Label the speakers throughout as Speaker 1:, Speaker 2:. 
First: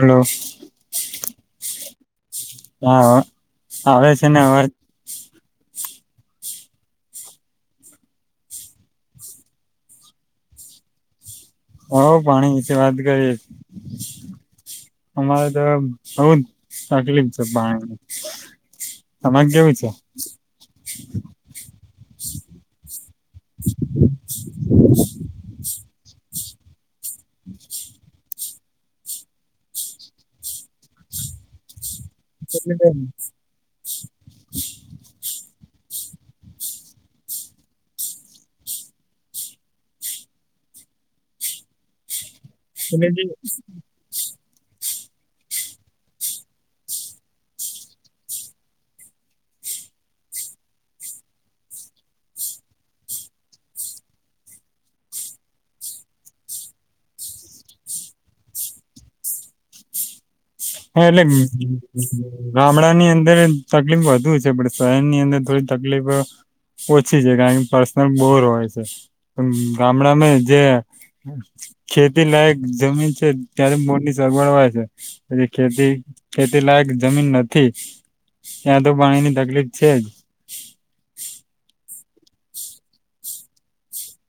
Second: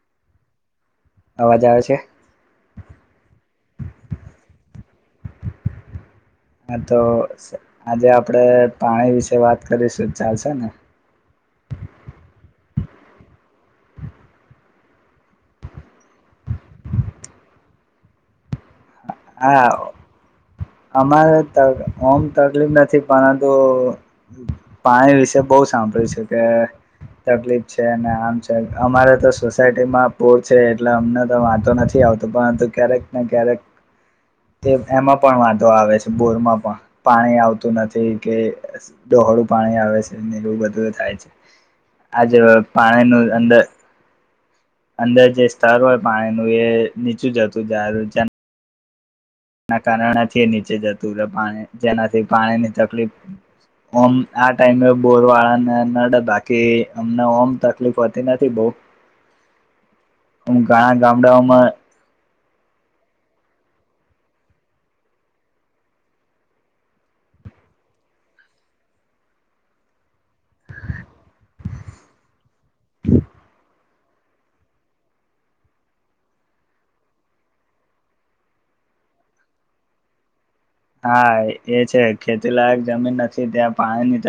Speaker 1: Hello
Speaker 2: અવાજ આવે છે?
Speaker 1: હ આવે છે ને અવાજ.
Speaker 2: હા તો આજે આપડે પાણી વિશે વાત કરીશું ચાલશે ને?
Speaker 1: હો પાણી વિશે વાત કરીએ અમારે તો બહ જ તકલીફ છે પાણીની. તમારે
Speaker 2: હા
Speaker 1: કેવું છે?
Speaker 2: અમારે ઓમ તકલીફ નથી પરંતુ પાણી વિશે બહુ સાંભળ્યું છે. કે તકલીફ છે અને આમ. અમારે તો સોસાયટીમાં પુર છે એટલે અમને તો વાતો નથી આવતો. તો પણ તો ક્યારેક ને ક્યારેક. એમાં પણ. વાંધો આવે છે, બોરમાં પણ પાણી આવતું નથી કે ડહોળું પાણી આવે છેને એવું બધું થાય છે. જે પાણીનું અંદર. અંદર જે સ્તર હોય પાણીનું એ નીચું જતું જું. એના કારણેથી નીચે જતું રહે, પાણી જેનાથી પાણીની તકલીફ ઓમ આ ટાઈમે બોર વાળાને નડે બાકી અમને ઓમ તકલીફ હોતી નથી, બહ.
Speaker 1: હા એલે. ગામડા ની અંદર તકલીફ વધુ છે, પણ શહેર ની અંદર થોડી તકલીફ ઓછી છે, કારણ કે પર્સનલ બોર હોય છે ગામડામાં જે ખેતી લાયક જમીન છે, ત્યારે બોરની સગવડ હોય છે. પછી ખેતી ખેતી લાયક જમીન નથી, ત્યાં તો પાણીની તકલીફ છે જ.
Speaker 2: હા એ છે ખેતીલાયક જમીન નથી ત્યાં પાણીની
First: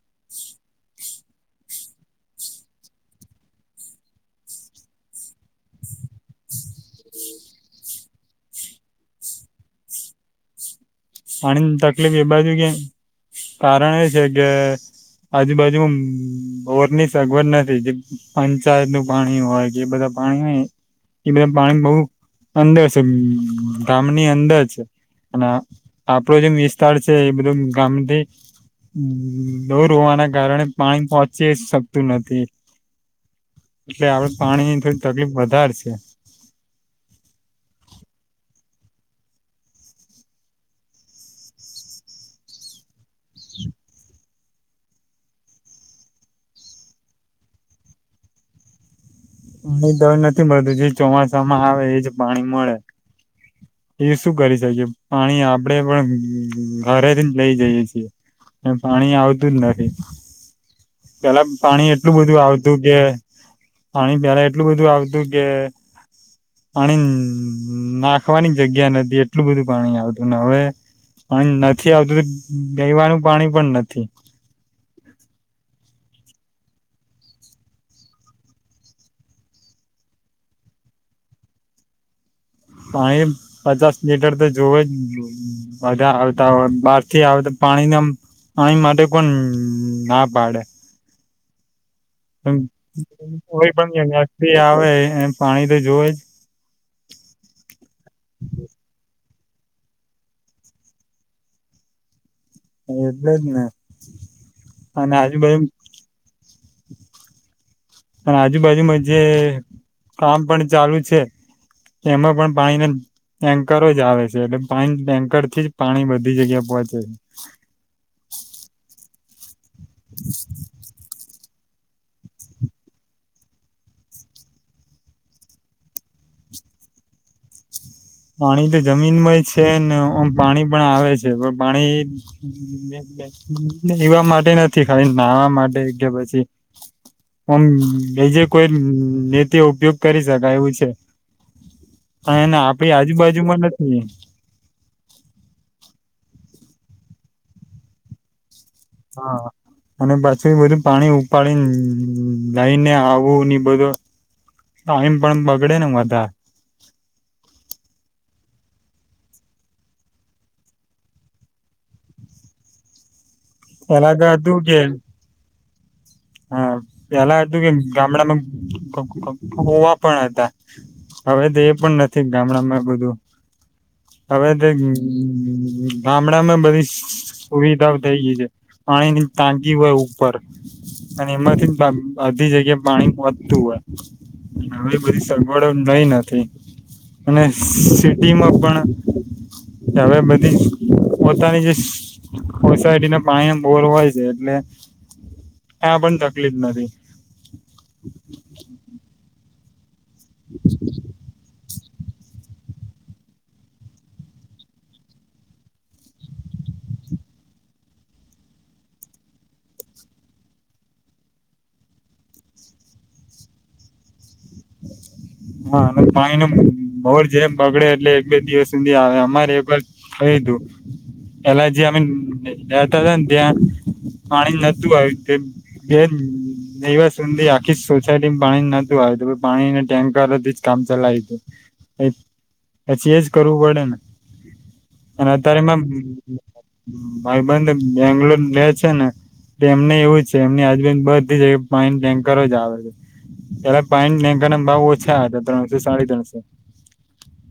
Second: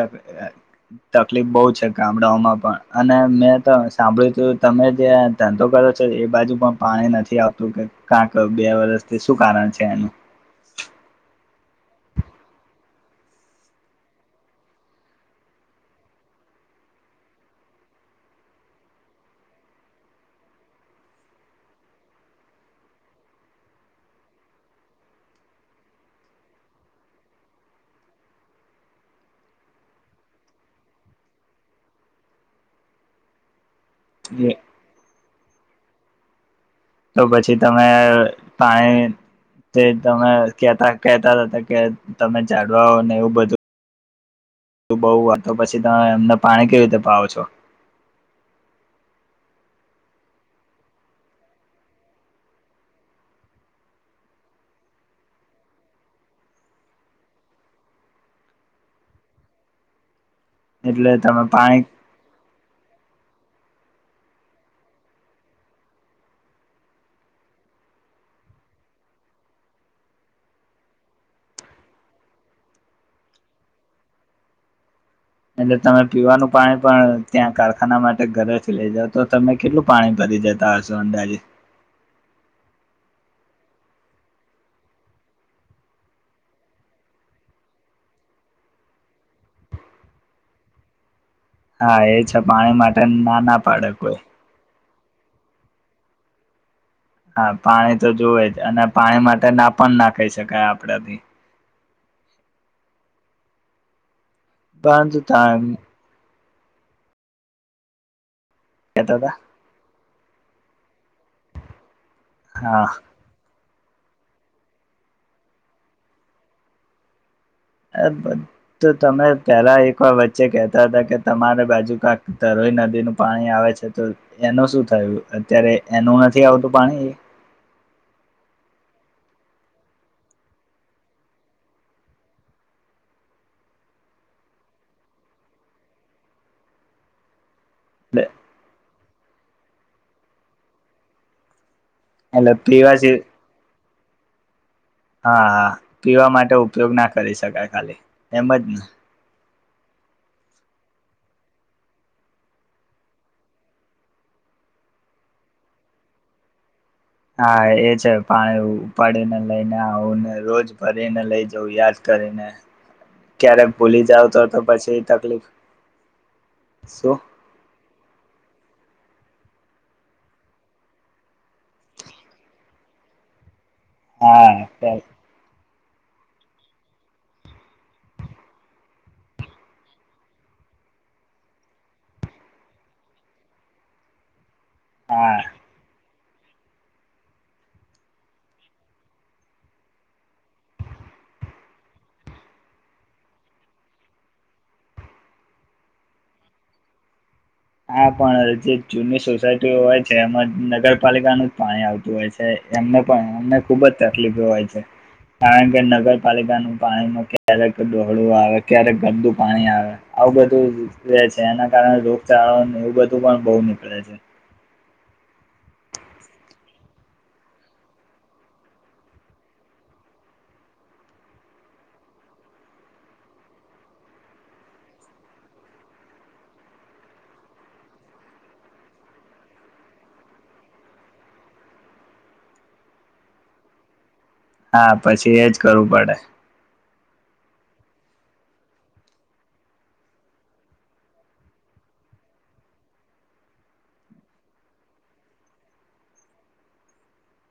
Speaker 2: તકલીફ બહુ છે, ગામડાઓમાં પણ અને મેં તો સાંભળ્યું તું તમે જે ધંધો કરો છો એ બાજુ પણ પાણી નથી આવતું કે ક્યાંક બે વર્ષથી શું કારણ છે એનું?
Speaker 1: પાણીની તકલીફ એ બાજુ કે કારણ એ છે કે આજુબાજુ બોરની સગવડ નથી, જે પંચાયત નું પાણી હોય કે એ બધા પાણી હોય એ બધા પાણી બહ અંદર છે, ગામની અંદર છે અને. આપડો જેમ વિસ્તાર છે, એ બધો ગામથી દૂર હોવાના કારણે પાણી પહોંચી શકતું નથી. એટલે આપડ પાણી થ. તકલીફ વધારે છે.
Speaker 2: તો પછી તમે પાણી તમે કેતા કેતા હતા કે તમે ઝાડવા ને એવું બધું બહુ તો પછી તમે એમને પાણી કેવી રીતે પાવો છો.
Speaker 1: અમને દળ નથી મળતું જે ચોમાસામાં આવે એજ પાણી મળે એ શું કરી શકીએ પાણી આપડે પણ ઘરેથી જ લઈ જઈએ છીએ અને પાણી આવતું જ નથી.
Speaker 2: એટલે તમે
Speaker 1: પેલા પાણી એટલું બધું આવતું કે પાણી પેલા એટલું બધું આવતું કે પાણી નાખવાની જગ્યા નથી એટલું બધું પાણી આવતું ને હવે પાણી નથી આવતું ગઈવાનું પાણી પણ નથી.
Speaker 2: તમે પીવાનું પાણી પણ ત્યાં કારખાના માટે ઘરે જ લઈ જાવ તો તમે કેટલું પાણી ભરી જતા હશો અંદાજે
Speaker 1: પાણી પચાસ લીટર તો જોવ જ બધા આવતા હોય બહારથી આવતા પાણીને પાણી માટે પણ ના પાડે
Speaker 2: હા એ છે પાણી માટે ના ના પાડે કોઈ
Speaker 1: એમ પાણી તો જોવે જ
Speaker 2: હા પાણી તો જોવે જ અને પાણી માટે ના પણ ના કહી શકાય આપડેથી-
Speaker 1: જ એટલે જ ને અને
Speaker 2: બાંધતા
Speaker 1: આજુબાજુ [inaudible] પણ આજુબાજુમાં
Speaker 2: કેતા
Speaker 1: જે
Speaker 2: હતા
Speaker 1: કામ પણ ચાલુ છે એમાં પણ
Speaker 2: હા
Speaker 1: પાણી દરોજ આવે છે એટલે પાણી ટેન્કરથી જ પાણી બધી જગ્યા પહોંચે છે.
Speaker 2: તો તમે પહેલા એકવાર વચ્ચે કેહતા હતા કે તમારે રાજુ કાકા તરોઈ નદીનું પાણી આવે છે તો એનું શું થયું અત્યારે એનું નથી આવતું પાણી
Speaker 1: પાણી તો જમીનમાં છે નેમ પાણી પણ આવે છે પણ પાણી એવા માટે નથી ખાલી નાહવા માટે કે પછી આમ બે
Speaker 2: એટલે
Speaker 1: જે કોઈ ને તે ઉપયોગ કરી શકાય એવું છે. હા
Speaker 2: એટલે
Speaker 1: એને આપ પડી
Speaker 2: પીવા છે.
Speaker 1: આજુબાજુમાં નથી.
Speaker 2: હા હા પીવા માટે ઉપયોગ ના કરી શકાય ખાલી એમ જ ને
Speaker 1: હા અને પછી બધું પાણી ઉપાડીને લઈને આવુંની બધો ટાઈમ પણ બગડે ને વધારે
Speaker 2: હા એ છે પાણી ઉપાડીને લઈને આવુંને રોજ ભરીને લઈ જવુ યાદ કરીને ક્યારેક ભૂલી
Speaker 1: પેલા
Speaker 2: જાવ તો
Speaker 1: હતું
Speaker 2: તો
Speaker 1: કે
Speaker 2: પછી તકલીફ
Speaker 1: હા
Speaker 2: શું
Speaker 1: પેલા હતુ કે ગામડામા કુવા પણ હતા હવે તો એ પણ નથી ગામડામાં બધું હવે
Speaker 2: હા
Speaker 1: તો
Speaker 2: હા
Speaker 1: ગામડામાં બધી સુવિધાઓ થઈ ગય છે પાણીની ટાકી હોય ઉપર અને એમાંથી બધી જગ્યાએ પાણી પોચતું હોય હવે બધી સગવડ નઈ અને સિટીમાં પણ હવે બધી પોતાની જે સોસાયટીને પાણી બોર હોય છે એટલે આપ પણ તકલીફ નથી.
Speaker 2: હા પણ જે [unintelligible] એમાં નગરપાલિકા નુ પાણી આવતું હોય છે એમને પણ એમને ખુબ જ તકલીફ હોય છે કારણ કે નગરપાલિકાનું પાણીમાં ક્યારેક ડોહળું આવે ક્યારેક ગંદુ પાણી આવે આવું બધું રેહછે એના કારણે ચાએવું બધું પણ બહુ મોકલે છે.
Speaker 1: હા પાણી ન બોર જેમ બગડે એટલે એક બે દિવસ સુધી આવે અમારે એક વાર થયું હતું પેલા જે અમે લેતા હતા ને ત્યાં પાણી નતું આવ બે દસ સુધી આખી સોસાયટીમાં પાણી નતું આવું. પાણીના ટેન્કરથી જ કામ ચલાય હતું પછી એજ કરવું પડે ને.
Speaker 2: હા
Speaker 1: અને
Speaker 2: પછી એજ
Speaker 1: અત્યારે એમાં
Speaker 2: કરવું પડે.
Speaker 1: ભાઈબંધ બેંગલોર લે છે ને તેમને એવું છે એમની આજુબાજુ માં બધી જગ્યા એ પાણી ના ટેન્કર જ આવે પાણી ના ટેન્કરના ના ભાવ ઓછા હતા ત્રણસો સાડી ત્રણસો.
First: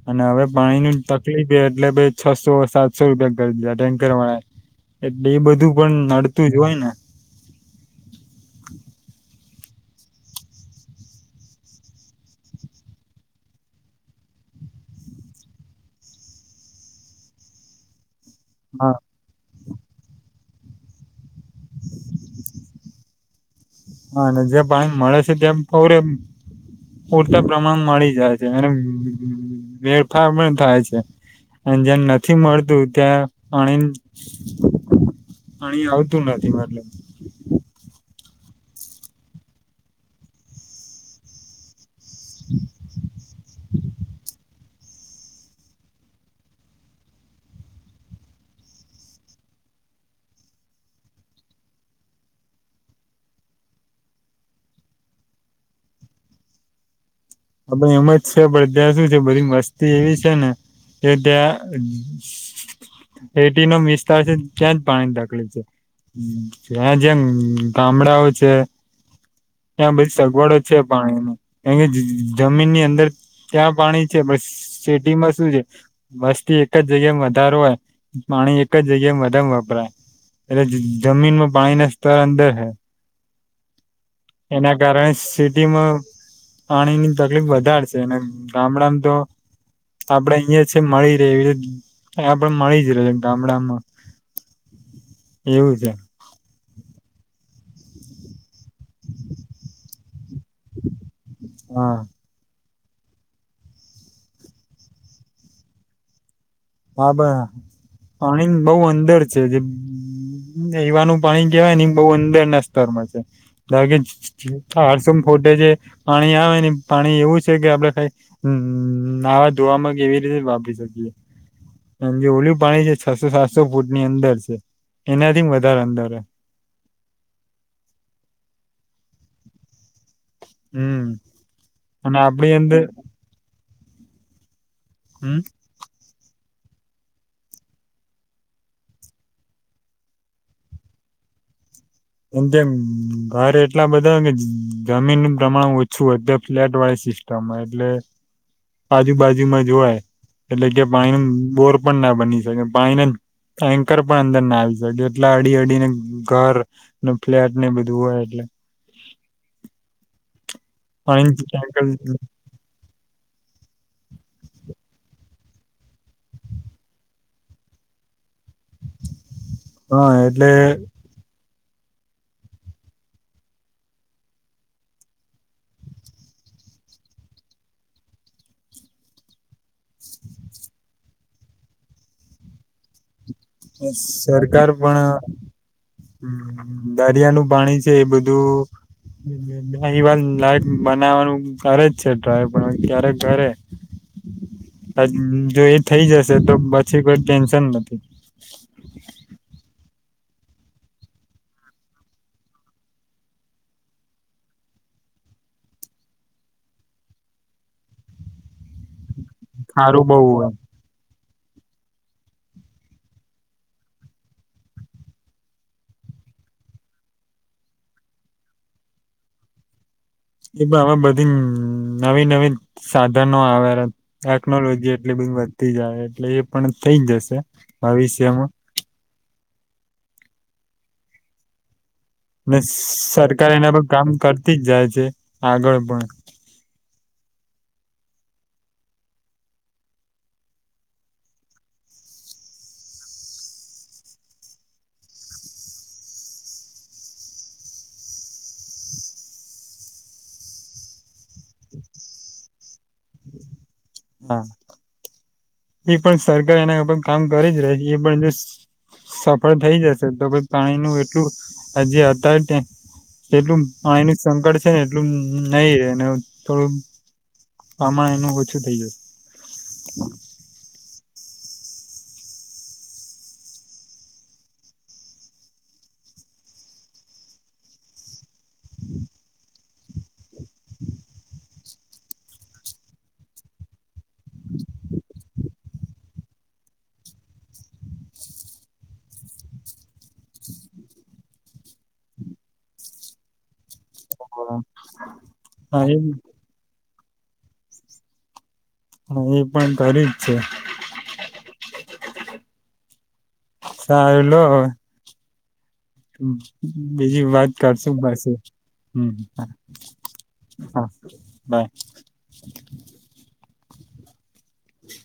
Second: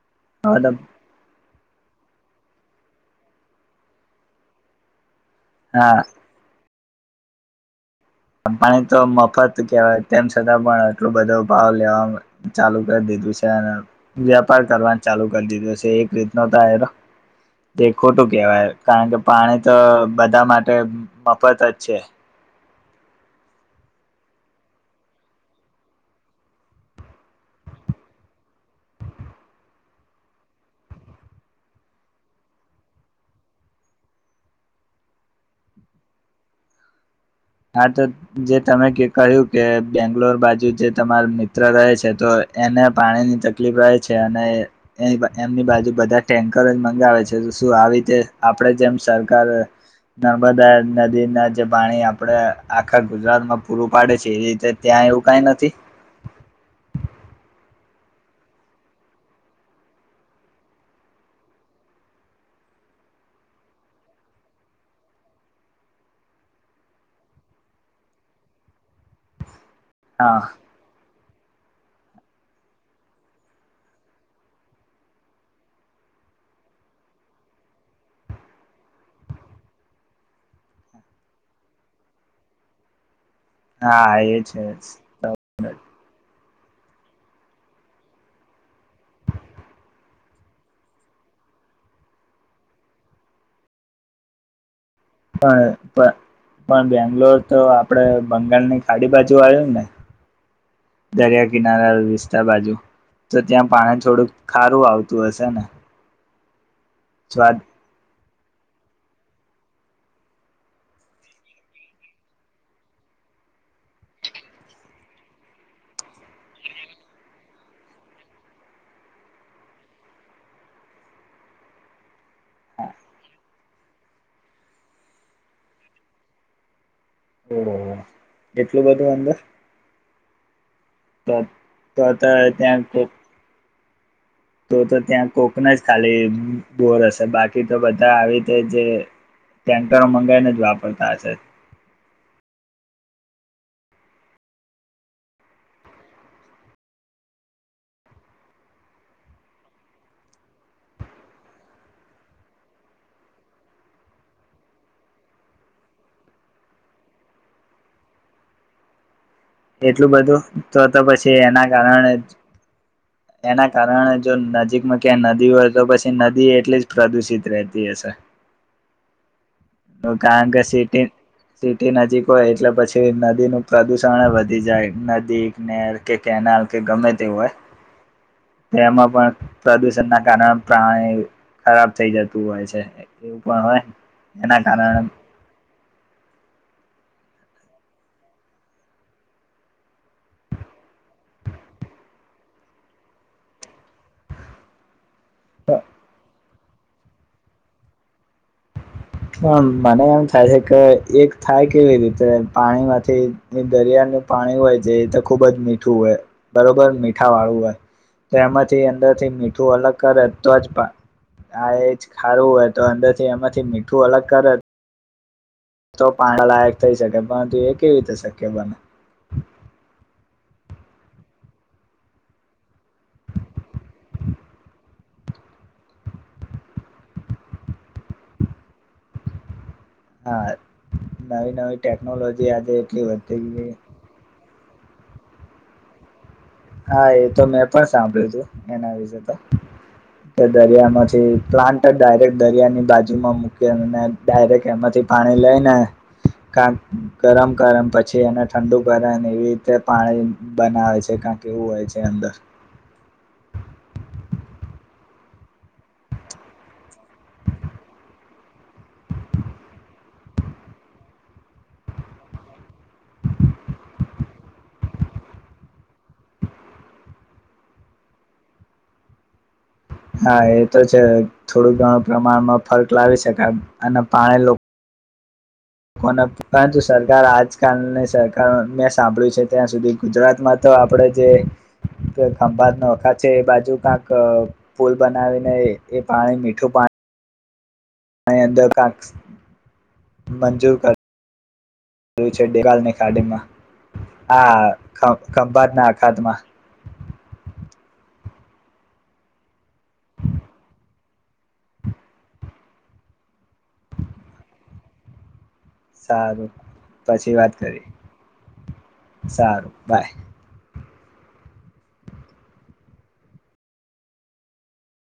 Speaker 1: અને હવે પાણીની તકલીફ એટલે ભાઈ છસો સાતસો રૂપિયા કરી દીધા ટેન્કર વાળાએ. એટલે એ બધું પણ
Speaker 2: હા
Speaker 1: નડતું જ હોય ને.
Speaker 2: કવાય તેમ છતાં પણ આટલું બધો ભાવ લેવા ચાલુ કરી દીધું છે અને વ્યાપાર કરવા ચાલુ કરી દીધું છે એક રીતનો તો જે ખોટું કેવાય
Speaker 1: હા
Speaker 2: કારણ કે પાણી તો બધા માટે ટે મફત જ છે.
Speaker 1: હા અને જે પાણી મળે છે ત્યા પૂરે પૂરતા પ્રમાણ મળી જાય છે અને વેરફાર પણ થાય છે અને જેમ નથી મળતું ત્યાં પાણી પાણી આવતું નથી મતલબ.
Speaker 2: હા તો જે તમે કહ્યું કે બેંગ્લોર બાજુ જે તમાર મિત્ર રહે છે તો એને પાણી ની તકલીફ રહે છે અને એ એમની બાજુ બધા ટેન્કરો જ મંગાવે છે શું આવી રીતે આપણે જેમ સરકાર નર્મદા નદીના જે પાણી આપડે આખા ગુજરાતમાં પૂરું પાડે છે એ રીતે ત્યાં એવું કાઈ નથી?
Speaker 1: અ એમ જ છે પણ ત્યાં સુું છે બધી મસ્તી એવી છે ને કે ત્યાં એટી નો વિસ્તાર છે ત્યાં જ પાણીની તકલીફ છે જ્યાં જ્યાં ગામડાઓ છે. ત્યાં બછી
Speaker 2: હા
Speaker 1: સગવડો છે પાણી ન કારણ કે જમીનની અંદર ત્યાં પાણી છે પણ સિટીમાં શું છે વસ્તી એક જ જગ્યા વધારો હોય પાણી એક જ જગ્યા વધમ વપરાય એટલે જમીનમાં પાણીના સ્તર અંદર હે.
Speaker 2: હા એ છે
Speaker 1: એના કારણે સિટીમાં પાણીની તકલીફ વધારે છે અને ગામડામાં તો આપડે અહીયા છે મળી રહે એવીતે આપડ મળી જ ર ગામડામાં.
Speaker 2: હા.
Speaker 1: એવું છે
Speaker 2: પણ બેંગ્લોર તો આપડે બં આગળ ની ખાડી બાજુ આવ્યું ને દરિયા કિનારા
Speaker 1: હા
Speaker 2: વિસ્તાર બાજુ. તો ત્યાં પાણી થોડુંક ખારું આવતું હશે ને?
Speaker 1: બાબ.
Speaker 2: સ્વાદ
Speaker 1: પાણી બહું અંદર છે જે એવાનું પાણી કેહેવાય ને બહું અંદર ના સ્તરમાં છે ધ કે હરસોમ ફોટે જે પાણી આવે ને પાણી એવું છે કે આપડે કઈ નાવા ધોવામાં એવી રીતે વાપી શકીએ. એ જે ઓલું પાણી છે છસો સાતસો ફૂટની અંદર છે એનાથી વધારે અંદર.
Speaker 2: ઓ એટલું બધું અંદર?
Speaker 1: હમ
Speaker 2: તો તો
Speaker 1: અને
Speaker 2: તો
Speaker 1: આપડી અંદર
Speaker 2: ત્યાં ખબ તો તો ત્યાં
Speaker 1: હમ
Speaker 2: કોકના જ ખાલી બોર હશે બાકી તો બધા આવી રીતે જે ટેન્કરો મંગાવાઈને જ વાપરતા હશે
Speaker 1: એમ ઘર એટલા બધા હોય કે જમીનનું પ્રમાણ ઓછું હોય તે ફ્લેટ વાય સિસ્ટમ એટલે આજુબાજુમાં જોય એટલે કે પાણી ન બોર પણ ના બની શકે પાણીના ટેન્કર પણ અંદર ના આવી શકે એટલા અડી અડીને ઘર ન ફ્લેટ ને બધું હોય એટલે
Speaker 2: એટલું બધું તો તો પછી એના કારણે
Speaker 1: પાણી
Speaker 2: એના કારણે જો નજીકમાં ક્યાં નદી હોય તો પછી નદી એટલી જ પ્રદુષિત રહેતી હશે
Speaker 1: હા
Speaker 2: કારણ
Speaker 1: એટલે
Speaker 2: કે સિટી સિટી નજીક હોય એટલે પછી નદીનું પ્રદુષણ વધી જાય નદી કનેર કે કેનાલ કે ગમે તે હોય તેમાં પણ પ્રદુષણ ના કારણે પ્રાણી ખરાબ થઈ જતું હોય છે એવું પણ હોય એના
Speaker 1: સરકાર પણ
Speaker 2: કારણે
Speaker 1: દરિયાનું પાણી છે એ બધું વાર લાયક બનાવવાનું કરે જ છે ટ્રાય પણ ક્યારેક ઘરે જો એ થઈ જશે તો પછી કોઈ ટેન્શન નથી [inaudible]
Speaker 2: હમ્મ મને એમ થાય છે કે એક થાય કેવી રીતે પાણીમાંથી એ દરિયાનું પાણી હોય છે એ તો ખુબ જ મીઠું હોય બરોબર મીઠા વાળું હોય તો એમાંથી અંદર મીઠું અલગ
Speaker 1: ખારું બહુ
Speaker 2: કરે
Speaker 1: હોય
Speaker 2: તો જ પણ આા એજ ખારું હોય તો અંદર થી એમાંથી મ. મીઠુ અલગ કરે તો પાણાલાયક થઈ શકે પરંતુ એ કેવી રીતે શક્ય બને.
Speaker 1: એ હવે બધી નવી નવી સાધનો આવે ટેકનોલોજી એટલી બધી વધતી જાય એટલે એ પણ થઈ જશે ભવિષ્યમાં.
Speaker 2: હા નવી નવી. ટેકનોલોજી આજે એટલી વધતી
Speaker 1: સરકાર
Speaker 2: ગઈ
Speaker 1: એના પર કામ કરતી. થી જ જાય છે આગળ પણ.
Speaker 2: હા એ તો મેં પણ સાંભળ્યું હતું એના વિશેે તો કે દરિયામાંથી પ્લાન્ટ ડાયરેક્ટ દરિયાની બાજુમાં મૂકી ડાયરેક્ટ એમાંથી પાણી લઈ ને કાક ગરમ કર પછી એને ઠંડુ કરે ને એવી રીતે પાણી બનાવે છે કં. કેવું હોય છે અંદર.
Speaker 1: હા એ પણ સરકાર એના ઉપર કામ કરી જ રહી છે એ પણ જો સફળ થઈ જશે તો પાણીનું એટલું જે અ એટલું પાણી ન સંકટ છે ને એટલું નહી થોડું પ્રમાણ એનું ઓછું થઈ જશે.
Speaker 2: હા એ
Speaker 1: [inaudible]
Speaker 2: છે થોડું ઘણું પ્રમાણમાં ફર્ક લાવી શકાય અને પાણી લોકો. કો પરંતુ સરકાર આજકાલ નહી સરકાર. મેં સાંભળ્યું છે ત્યાં સુધી ગુજરાતમાં તો આપણે જે. તો ખંભાત નોખા છે એ બાજુ કક પુલ બનાવીને એ પાણી મીઠું પાણી. પા અધ ક મંજૂર કર્યું છે [unintelligible] ખાડીમાં. હા ખંભાત
Speaker 1: હા
Speaker 2: ના
Speaker 1: એ
Speaker 2: અખાતમાં.
Speaker 1: હા એ પણ તારી જ છે સારું લો.
Speaker 2: સારું
Speaker 1: બીજી
Speaker 2: પછી
Speaker 1: વાત
Speaker 2: કરી
Speaker 1: કરશું પછી હમ્મ
Speaker 2: સારું બાય
Speaker 1: હા. બાય